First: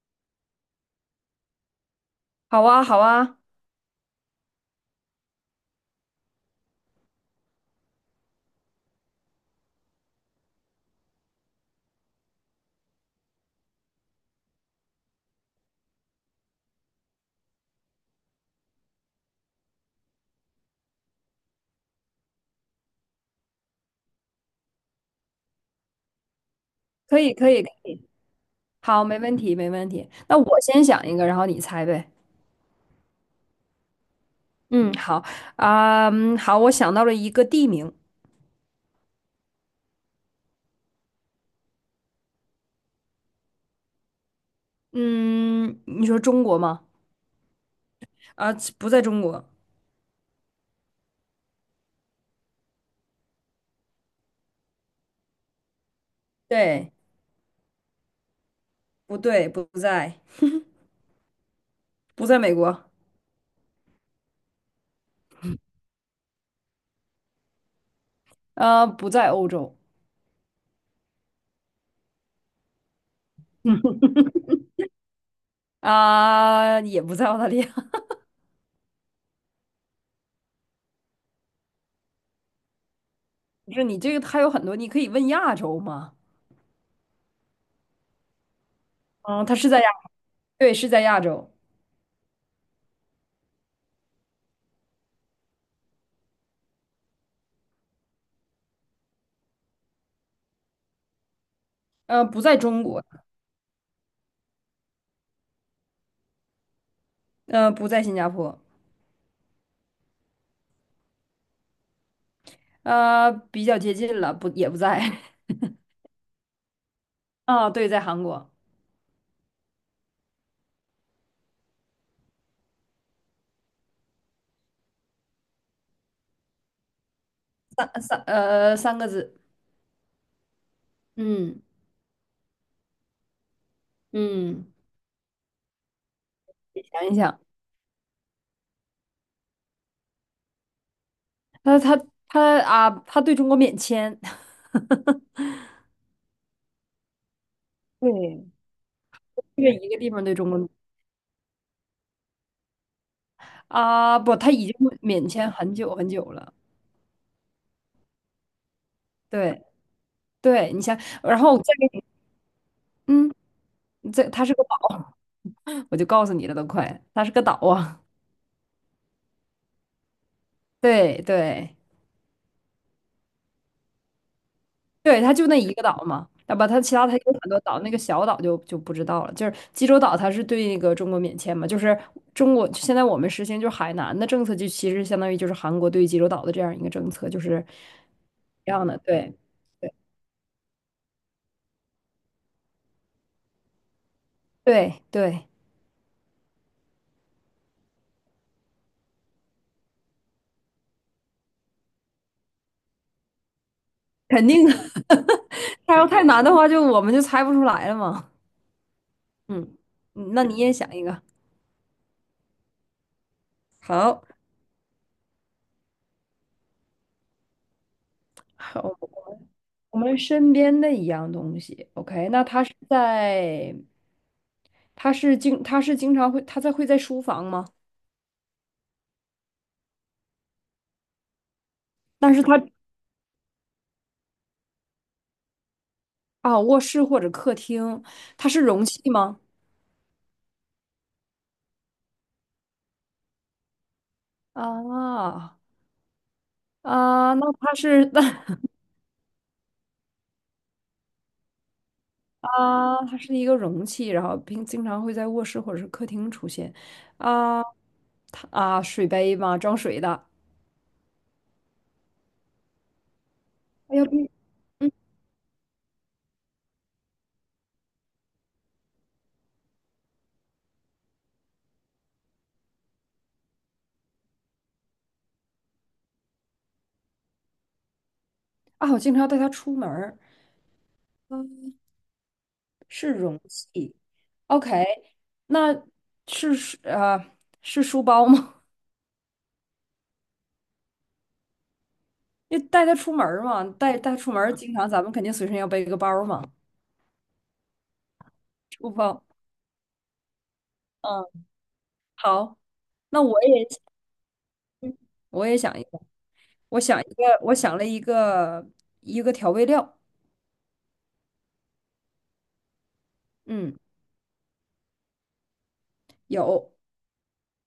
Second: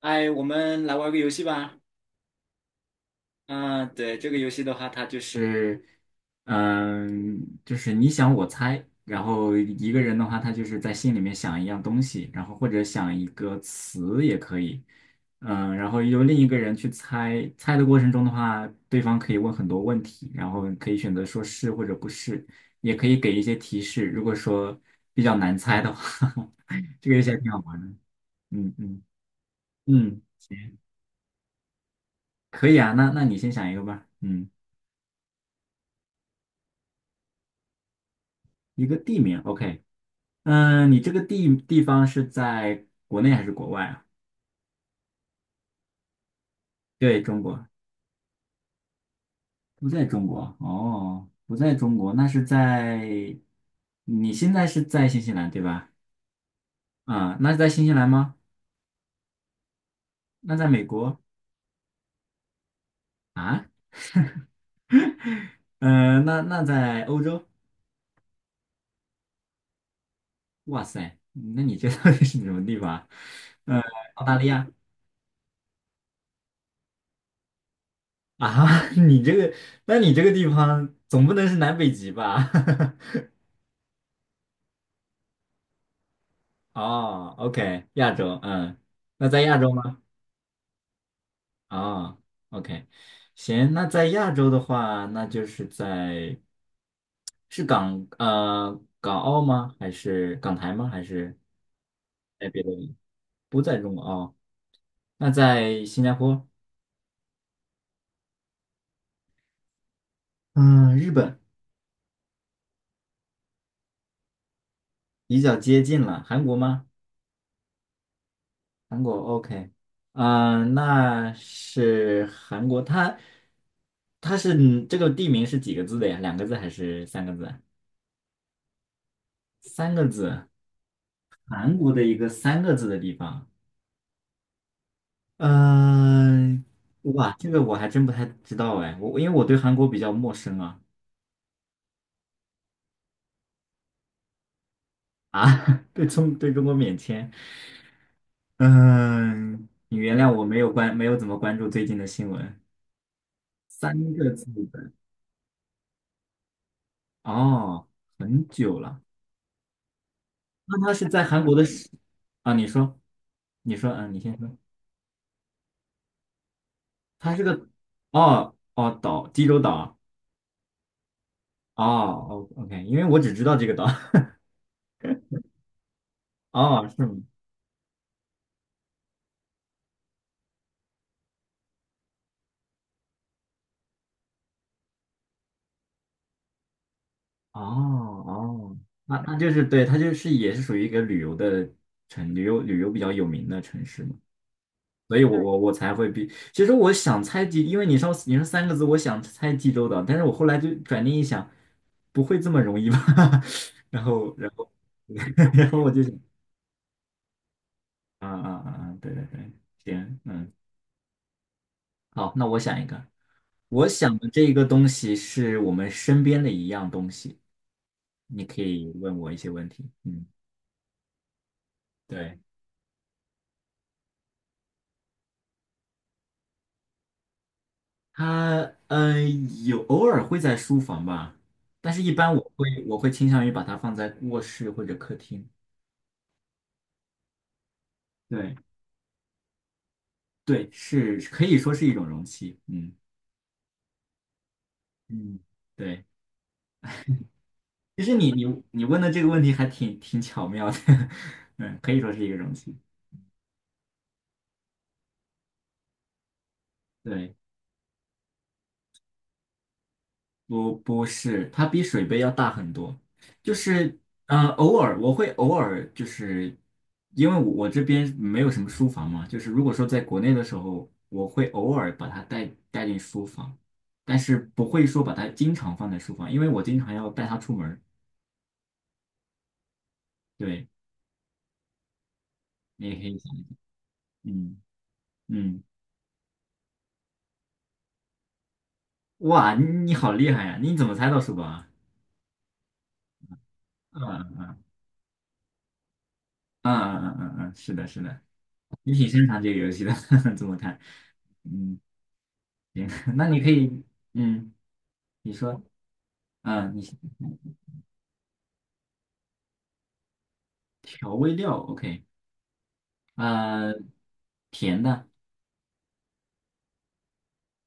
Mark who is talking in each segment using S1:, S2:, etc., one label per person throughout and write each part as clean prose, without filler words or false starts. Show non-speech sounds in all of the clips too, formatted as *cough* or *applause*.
S1: 哎，我们来玩个游戏吧。
S2: 好啊，好啊，
S1: 嗯、对，这个游戏的话，它就是，就是你想我猜，然后一个人的话，他就是在心里面想一样东西，然后或者想一个词也可以，然后由另一个人去猜，猜的过程中的话，对方可以问很多问题，然后可以选择说是或者不是，也可以给一些提示。如果说比较难猜的话，*laughs* 这个
S2: 可
S1: 游戏
S2: 以，
S1: 还挺
S2: 可
S1: 好
S2: 以，可
S1: 玩的。
S2: 以，
S1: 嗯嗯
S2: 好，没问题，没问题。
S1: 嗯，
S2: 那我先想一个，然后你猜呗。
S1: 可以啊，那你先想一个吧。嗯，
S2: 嗯，好啊，嗯好，我想到了一个地名。
S1: 一个地名，OK。嗯，你这个地方是在国内还是国外啊？
S2: 嗯，你说中国吗？
S1: 对，中国，
S2: 啊，不在中国。
S1: 不在中国。哦，不在中国，那是在，你现在是在新西兰对吧？
S2: 对，
S1: 啊，那是在新西兰吗？
S2: 不对，不在，
S1: 那在美国？
S2: 不在美国，
S1: 那在欧洲？
S2: 不在欧洲，
S1: 哇塞，那你这到底是什么地方啊？呃，澳大利亚。
S2: 啊、也不在澳大利亚。*laughs*
S1: 啊？*laughs* 你这个，那你这个地方总不能是南北极吧？*laughs*
S2: 不是你这个，还有很多，你可以问亚洲吗？
S1: 哦，OK，亚洲，嗯，那在
S2: 嗯、它
S1: 亚
S2: 是
S1: 洲
S2: 在亚，
S1: 吗？
S2: 对，是在亚洲，
S1: 哦，OK，行，那在亚洲的话，那就是在是港澳吗？还是港台吗？还是
S2: 嗯，不
S1: 在
S2: 在
S1: 别的
S2: 中
S1: 地
S2: 国，
S1: 不在中国哦？那在新加坡，
S2: 嗯，不在新加坡，
S1: 嗯，日本
S2: 比较接近了，不，也不在。
S1: 比较接近了，韩国吗？
S2: 啊，对，在韩国，
S1: 韩国 OK，那是韩国，它是这个地名是几个字的呀？两个字还是三个字？
S2: 三个字，
S1: 三个字，
S2: 嗯
S1: 韩国的一个三个字的地方。
S2: 嗯，
S1: 嗯、
S2: 你想一
S1: 哇，
S2: 想，
S1: 这个我还真不太知道哎，因为我对韩国比较陌生啊
S2: 他他啊，他对中国免签，
S1: 啊，
S2: *laughs*
S1: *laughs* 对中国免签。
S2: 对，这
S1: 嗯、
S2: 个一
S1: 你
S2: 个地
S1: 原
S2: 方
S1: 谅
S2: 对
S1: 我
S2: 中
S1: 没
S2: 国
S1: 有没有怎么关注最近的新闻。三
S2: 啊，
S1: 个
S2: 不，
S1: 字
S2: 他已经
S1: 的
S2: 免签很久很久了，
S1: 哦，很久了。
S2: 对对，
S1: 那
S2: 你
S1: 他
S2: 想，
S1: 是在
S2: 然
S1: 韩
S2: 后
S1: 国
S2: 我
S1: 的
S2: 再
S1: 是
S2: 给你，
S1: 啊？你说，
S2: 嗯，
S1: 你说，嗯，你
S2: 这
S1: 先
S2: 他是
S1: 说。
S2: 个岛，我就告诉你了，都快，他是
S1: 它是
S2: 个岛
S1: 个
S2: 啊，
S1: 哦哦岛，济州岛。
S2: 对对，
S1: 哦哦，OK，因为我只知道这个岛。
S2: 对，它就那一个岛嘛，
S1: *laughs*
S2: 啊不，它
S1: 哦，
S2: 其
S1: 是
S2: 他它
S1: 吗？
S2: 有很多岛，那个小岛就不知道了。就是济州岛，它是对那个中国免签嘛，就是中国现在我们实行就是海南的政策，就其实相当于就是韩国对济州岛的这样一个政策，就
S1: 哦
S2: 是一
S1: 哦，
S2: 样的。
S1: 那
S2: 对，
S1: 那就是对，
S2: 对，
S1: 它就是也是属于一个旅游的城，旅游比较有名的城市嘛，
S2: 对，
S1: 所以我对
S2: 对，
S1: 我我才会比，其实我想猜济，因为你说三个字，我想猜济州岛，但是我后来就转念一想，不会这么容易吧？*laughs* 然后
S2: 肯
S1: 然
S2: 定
S1: 后
S2: 的。*laughs*
S1: *laughs* 然后我
S2: 它
S1: 就
S2: 要
S1: 想，
S2: 太难的话，我们就猜不出来了
S1: 啊
S2: 嘛。
S1: 啊啊啊，对对对，
S2: 嗯，
S1: 行，
S2: 嗯那
S1: 嗯，
S2: 你也想一个。
S1: 好，那我想一个，我想
S2: 好，
S1: 的这个东西是我们身边的一样东西，你可以
S2: 好，
S1: 问我一些问题，
S2: 我们
S1: 嗯，
S2: 身边的一样东西。OK，
S1: 对。
S2: 那它是在他是经他是经常会他在会在书房吗？
S1: 它有偶尔会在书房吧，但是一般
S2: 但是
S1: 我
S2: 他
S1: 会我会倾向于把它放在卧室或者客厅。
S2: 啊，卧室或者客厅，它
S1: 对
S2: 是容器吗？
S1: 对，是可以说是一种容器。嗯嗯，
S2: 啊
S1: 对，
S2: 啊，那它
S1: 其
S2: 是 *laughs*
S1: 实你你问的这个问题还挺巧妙的，*laughs* 嗯，可以说是一个容器。
S2: 它是一个容器，然后并经常会在卧室或者是客厅出现。
S1: 对。
S2: 啊，它啊，水杯吗？装水的。
S1: 不是，它比水杯要大很多。就
S2: 哎
S1: 是
S2: 呀，不
S1: 呃，偶
S2: 嗯
S1: 尔我会偶尔就是，因为我这边没有什么书房嘛，就是如果说在国内的时候，我会偶尔把它带进书房，但是不会说把它经常放在书房，因为我经常要带它出门儿
S2: 啊，我经常带它出门儿。
S1: 对，
S2: 嗯，
S1: 你也可
S2: 是
S1: 以想
S2: 容
S1: 一想
S2: 器。
S1: 嗯
S2: OK，
S1: 嗯，
S2: 那是呃是书包吗？
S1: 哇，你好厉害呀！你怎么猜到书包啊？
S2: 因为带他出门儿嘛，带
S1: 嗯
S2: 带出门儿
S1: 嗯
S2: 经常咱们肯定随身要背个包儿嘛，
S1: 嗯嗯嗯嗯，是的，是的，
S2: 书
S1: 你挺
S2: 包。
S1: 擅长这个游戏的，*laughs* 这么看，
S2: 嗯，
S1: 嗯。
S2: 好，
S1: 行，*laughs*
S2: 那
S1: 那你
S2: 我
S1: 可
S2: 也
S1: 以，嗯，你
S2: 我也
S1: 说，
S2: 想一个，
S1: 啊、
S2: 我
S1: 你
S2: 想一个，我想了一个一个调味料，
S1: 调味料，OK，呃，
S2: 嗯，
S1: 甜的
S2: 有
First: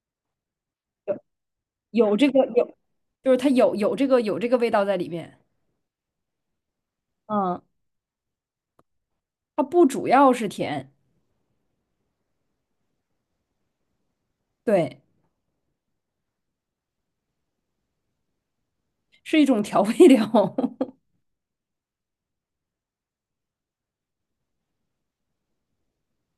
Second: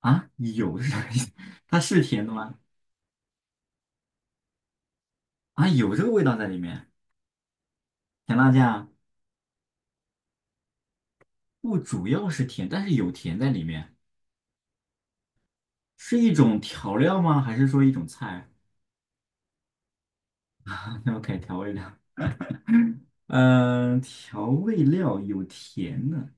S1: 啊，有是啥意思？*laughs* 它是
S2: 有有
S1: 甜
S2: 这
S1: 的
S2: 个
S1: 吗？
S2: 有，就是它有这个味道在里面，
S1: 啊，有这个味道在里面，
S2: 嗯，
S1: 甜辣酱
S2: 它不主要是甜，
S1: 不主要是甜，但是有甜在里面，
S2: 对，
S1: 是一种调料吗？还是说一种菜
S2: 是一种调味料，
S1: *laughs*
S2: *laughs*
S1: 啊？OK，调味料，嗯、调味料有甜的，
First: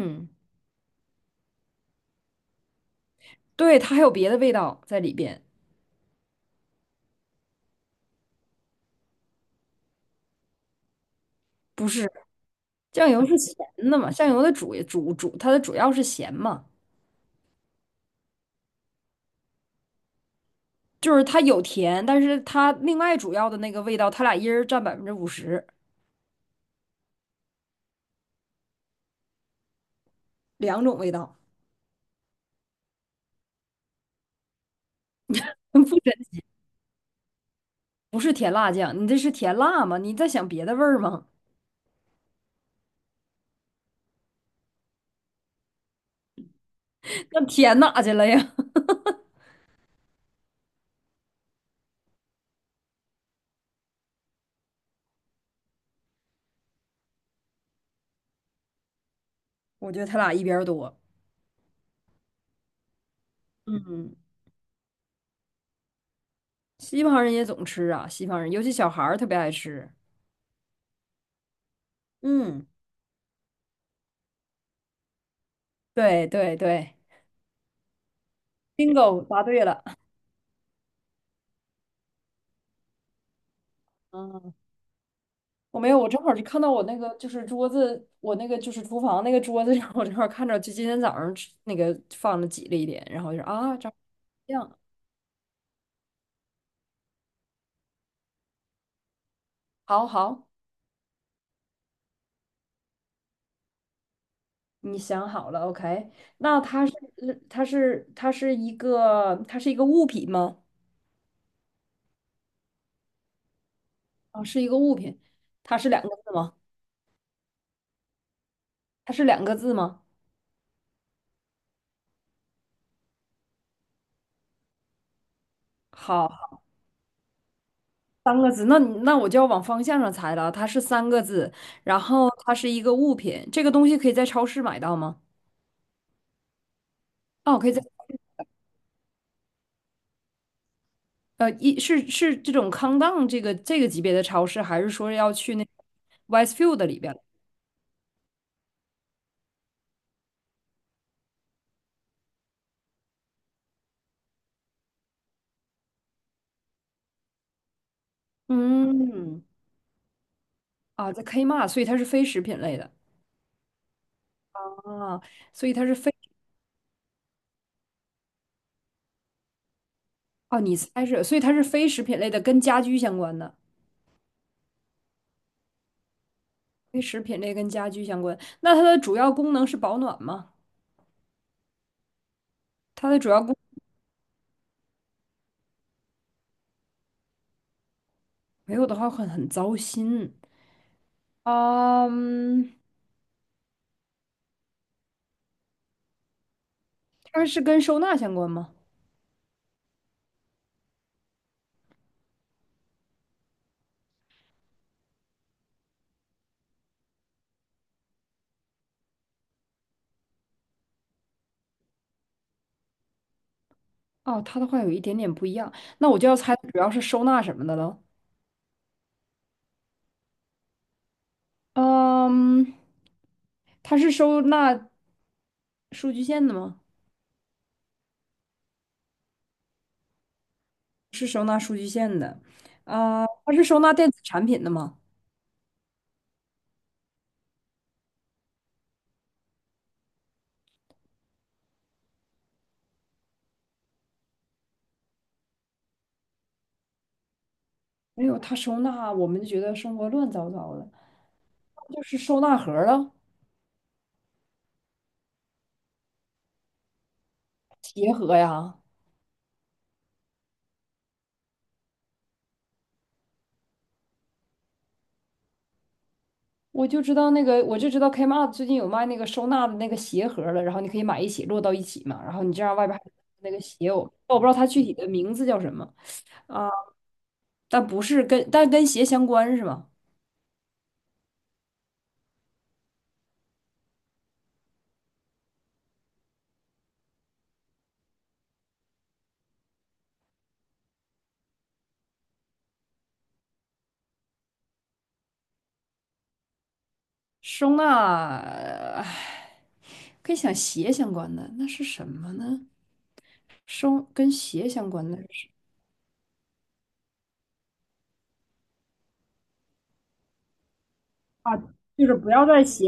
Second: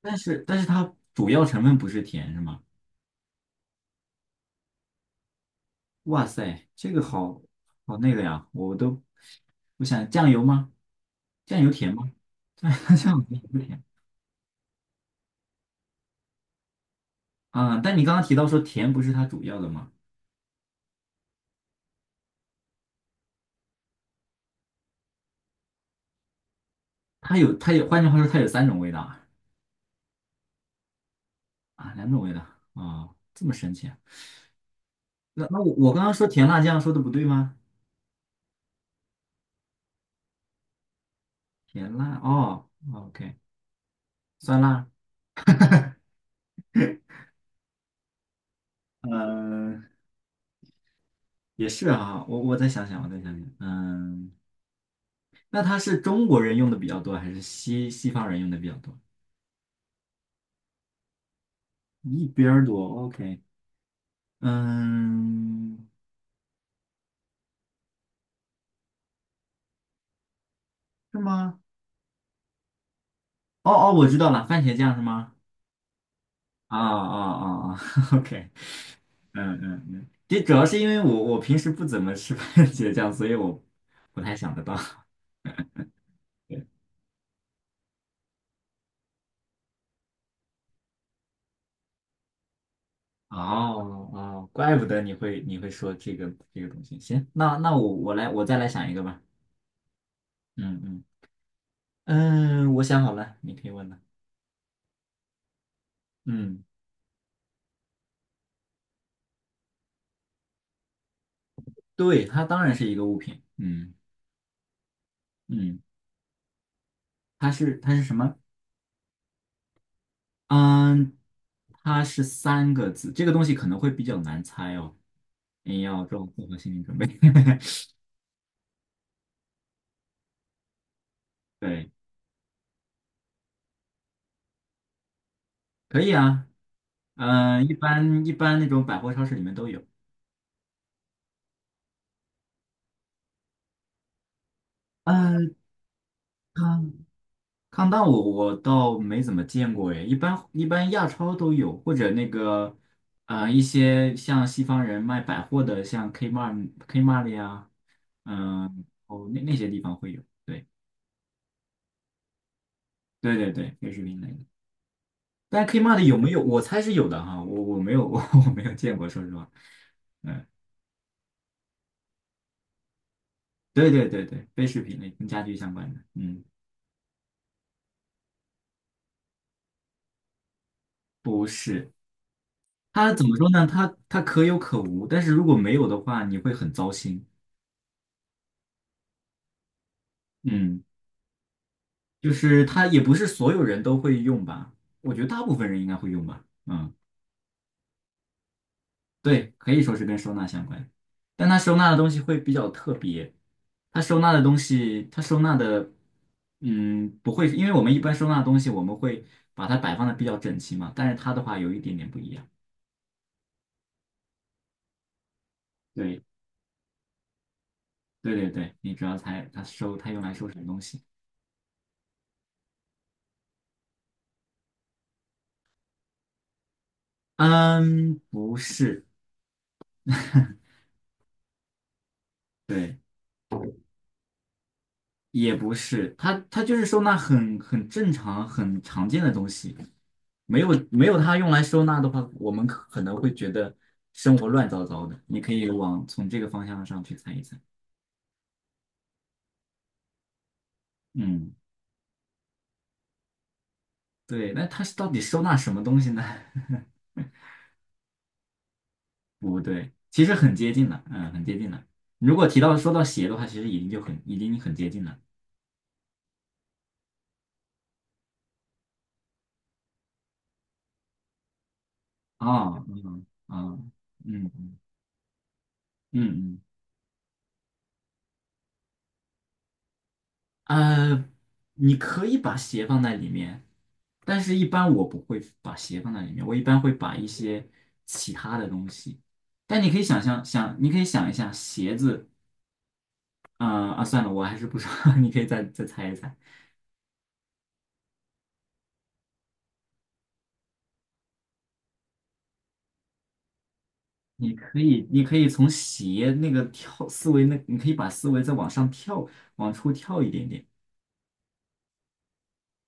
S1: 但是它主要成分不是甜，是吗？
S2: 对，它还有别的味道在里边，
S1: 哇塞，这个好好那个呀，我都我想酱油吗？酱油
S2: 不
S1: 甜吗？
S2: 是，
S1: 酱 *laughs*
S2: 酱
S1: 酱
S2: 油是
S1: 油
S2: 咸
S1: 不甜
S2: 的嘛，酱油的主主主它的主要是咸嘛。
S1: 啊，但你刚刚提到说甜不是它主要的吗？
S2: 就是它有甜，但是它另外主要的那个味道，它俩一人占50%，
S1: 它有，换句话说它有三种味道啊，
S2: 两种味道，
S1: 啊两种味道啊，这么神奇啊？那那
S2: *laughs*
S1: 我
S2: 不
S1: 我刚刚
S2: 神
S1: 说
S2: 奇
S1: 甜辣酱说的不对吗？
S2: 不是甜辣酱，你这是甜辣吗？你在想别的味儿吗？
S1: 甜辣哦哦，OK，酸辣，
S2: *laughs* 那甜哪去了呀？
S1: 嗯，也是啊，我再想想，我再想想，嗯，那它是中国人用的比较多，还是西方人用的比较多？
S2: *laughs* 我觉得它俩一边儿多。
S1: 一边儿多，OK，
S2: 嗯，
S1: 嗯，
S2: 西方人也总吃啊，西方人尤其小孩儿特别爱吃。
S1: 是吗？
S2: 嗯，
S1: 哦哦，我知道了，番茄酱是吗？
S2: 对对
S1: 啊
S2: 对
S1: 啊啊啊 *laughs*，OK，
S2: ，bingo，答
S1: 嗯
S2: 对了。
S1: 嗯嗯，这主要是因为我平时不怎么吃番茄酱，所以我不太
S2: 嗯，
S1: 想得到。
S2: 我没有，我正好就看
S1: 对，
S2: 到我那个就是桌子，我那个就是厨房那个桌子上，我正好看着，就今天早上吃那个放了挤了一点，然后就说啊，炸
S1: 哦哦，
S2: 酱。
S1: 怪不得你会说这个这个东西。行，那那我再来想一个吧。
S2: 好好，
S1: 嗯嗯嗯，我想好了，你可以问了。
S2: 你想好了，OK？那
S1: 嗯，
S2: 它是嗯它是它是一个物品吗？
S1: 对，它当然是一个物品。嗯
S2: 啊，是一个物品。它
S1: 嗯，
S2: 是两个字吗？
S1: 它是什么？
S2: 它是两个字吗？
S1: 嗯，它是三个字，这个东西可能会比较难猜哦，你要做
S2: 好，
S1: 好心理准备。*laughs*
S2: 三个字。那你那我就要往方向上猜了。它是三个字，
S1: 对，
S2: 然后它是一个物品。这个东西可以在超市买到吗？
S1: 可以啊，
S2: 哦，
S1: 嗯，
S2: 可以
S1: 一
S2: 在
S1: 般一般那种百货超市里面都有。
S2: 呃一是是这种康当这个这个级别的超市，还是说要
S1: 呃，
S2: 去那个 Westfield
S1: 抗
S2: 里边？
S1: 抗弹我倒没怎么见过诶，一般一般亚超都有，或者那个呃一些像西方人卖百货的，像 Kmart 呀，哦那
S2: 嗯，
S1: 那些地方会有，对
S2: 啊，在 Kmart，所以它是非食品类的。
S1: 对对对，奢侈品类的。
S2: 啊，
S1: 但
S2: 所以它是
S1: Kmart
S2: 非
S1: 有没有？我猜是有的哈，我 *laughs* 我没有见过，说实话。嗯，
S2: 哦，你猜是，所以它是非食品类的，跟家居相关的，
S1: 对对对对，非食品类跟家居相关的，嗯，
S2: 非食品类跟家居相关。那它的主要功能是保暖吗？
S1: 不是。
S2: 它
S1: 它
S2: 的
S1: 怎
S2: 主
S1: 么
S2: 要
S1: 说
S2: 功
S1: 呢？它可有可无，但是如果没有的话，你会很糟心。
S2: 没有的话很糟心。
S1: 嗯，就是
S2: 嗯，
S1: 它也不是所有人都会用吧？我觉得大部分人应该会用吧。嗯。
S2: 它是跟收纳相关吗？
S1: 对，可以说是跟收纳相关，但它收纳的东西会比较特别。它收纳的东西，它收纳的，嗯，不会，因为我们一般收纳的东西，我们会把它摆放的比较整齐嘛，但是它的话有一点点不一样。
S2: 哦，它的话有一点点不一样，那我
S1: 对，
S2: 就要猜主要是收纳什么的了。
S1: 对对对，你主要猜它收，它用来收什么东西？
S2: 嗯，它是收纳数据线的吗？
S1: 嗯，不是，*laughs* 对。
S2: 啊，它是收纳电子产品的吗？
S1: 也不是，它它就是收纳很正常、很常见的东西，没有它用来收纳的话，我们可能会觉得生活乱糟糟的。你可以往从这个方向上去猜一猜。
S2: 没有，它收纳我们就觉得生活乱糟糟的。
S1: 嗯，
S2: 就是收纳盒儿啊，
S1: 对，那它是到底收纳什么东西呢？*laughs*
S2: 鞋盒呀。
S1: 不对，其实很接近了，嗯，很接近了。如果提到说到鞋的话，其实已经就很已经很接近了。
S2: 我就知道那个，我就知道 Kmart 最近有卖那个收纳的那个鞋盒儿了，然后你可以买一起摞到一起嘛，然后你这样
S1: 哦，
S2: 外边还有
S1: 嗯
S2: 那个
S1: 哦
S2: 鞋，我
S1: 嗯
S2: 不知
S1: 嗯
S2: 道它
S1: 嗯
S2: 具体的名字叫什么
S1: 嗯。嗯
S2: 啊，但不是跟但跟鞋相关是吗？
S1: 呃，你可以把鞋放在里面，但是一般我不会把鞋放在里面，我一般会把一些其他的东西。但你可以想象，想你可以想一下鞋子，呃啊，算了，我还是不说，*laughs* 你可以再猜一猜。
S2: 收纳，唉跟想鞋相关的那是什么呢？收跟
S1: 你
S2: 鞋
S1: 可
S2: 相关
S1: 以，
S2: 的
S1: 你可以
S2: 是
S1: 从鞋那个跳思维那，你可以把思维再往上跳，往出跳一点点。
S2: 啊，就是不要在鞋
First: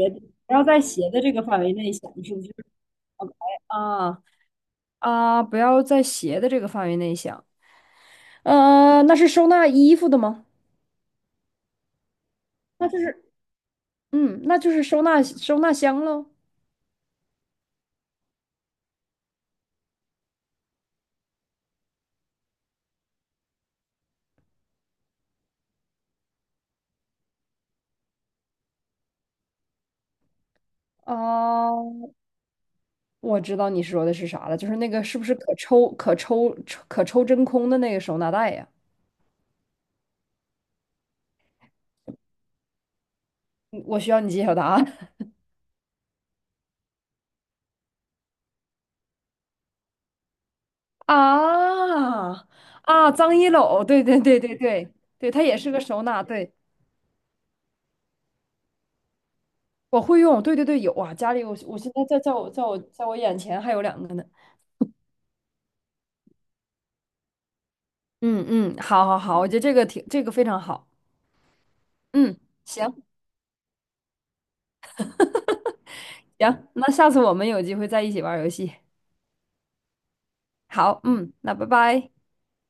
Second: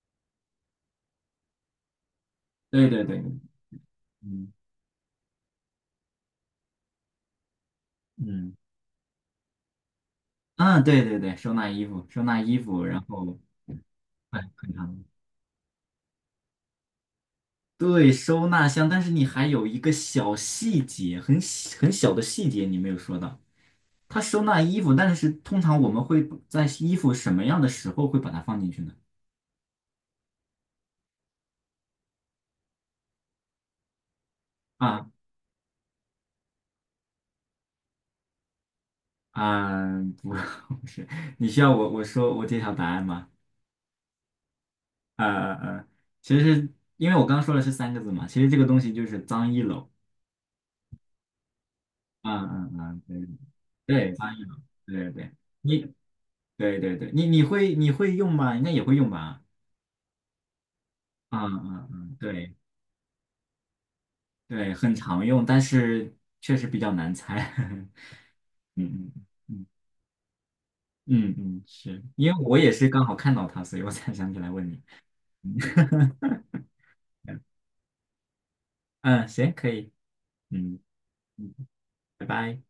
S2: 不要在鞋的这个范围内想，是不是
S1: 对对对，
S2: ？OK 啊。
S1: 嗯
S2: 啊，不要在鞋的这个范围内想。
S1: 嗯
S2: 呃，那是收纳衣服的吗？
S1: 嗯，对对对，收纳衣服，收纳衣服，
S2: 那就
S1: 然
S2: 是，
S1: 后哎，
S2: 嗯，那就
S1: 很
S2: 是收
S1: 长。
S2: 纳收纳箱喽。
S1: 对，收纳箱，但是你还有一个小细节，很小很小的细节你没有说到，它收纳衣服，但是通常我们会在衣服什么样的时候会把它放进去呢？
S2: 啊，我知道你说的是啥了，就是那个
S1: 啊
S2: 是不是可抽真空的那个收纳袋呀？
S1: 啊，不，*laughs* 不是，你需要我揭晓答案吗？
S2: 嗯我需要你揭晓答案。*laughs*
S1: 呃呃呃，其实因为我刚刚说的是三个字嘛，其实这个东西就是脏衣篓。
S2: 啊
S1: 嗯嗯嗯，对
S2: 脏衣篓，对
S1: 对，
S2: 对
S1: 脏
S2: 对
S1: 衣
S2: 对
S1: 篓，
S2: 对
S1: 对对
S2: 对，它也是个
S1: 你
S2: 收纳，对，
S1: 对对对，你会用吗？应该也会用吧？
S2: 我会用，对对对，有啊，家
S1: 嗯
S2: 里我
S1: 嗯
S2: 现在
S1: 嗯，
S2: 在在我
S1: 对。
S2: 在我在我眼前还有两个呢。
S1: 对，很常用，但是确实比较难猜。*laughs*
S2: 嗯嗯，好
S1: 嗯
S2: 好
S1: 嗯
S2: 好，我觉得
S1: 嗯
S2: 这个挺这个非常好。
S1: 嗯嗯，是因
S2: 嗯，
S1: 为我也是
S2: 行
S1: 刚好看到它，所以我才想起来问你。*laughs*
S2: 行，那下次我们有机会再一起玩儿游戏。
S1: 嗯，行，可以。嗯，
S2: 好，嗯，那
S1: 嗯
S2: 拜拜。
S1: 拜拜。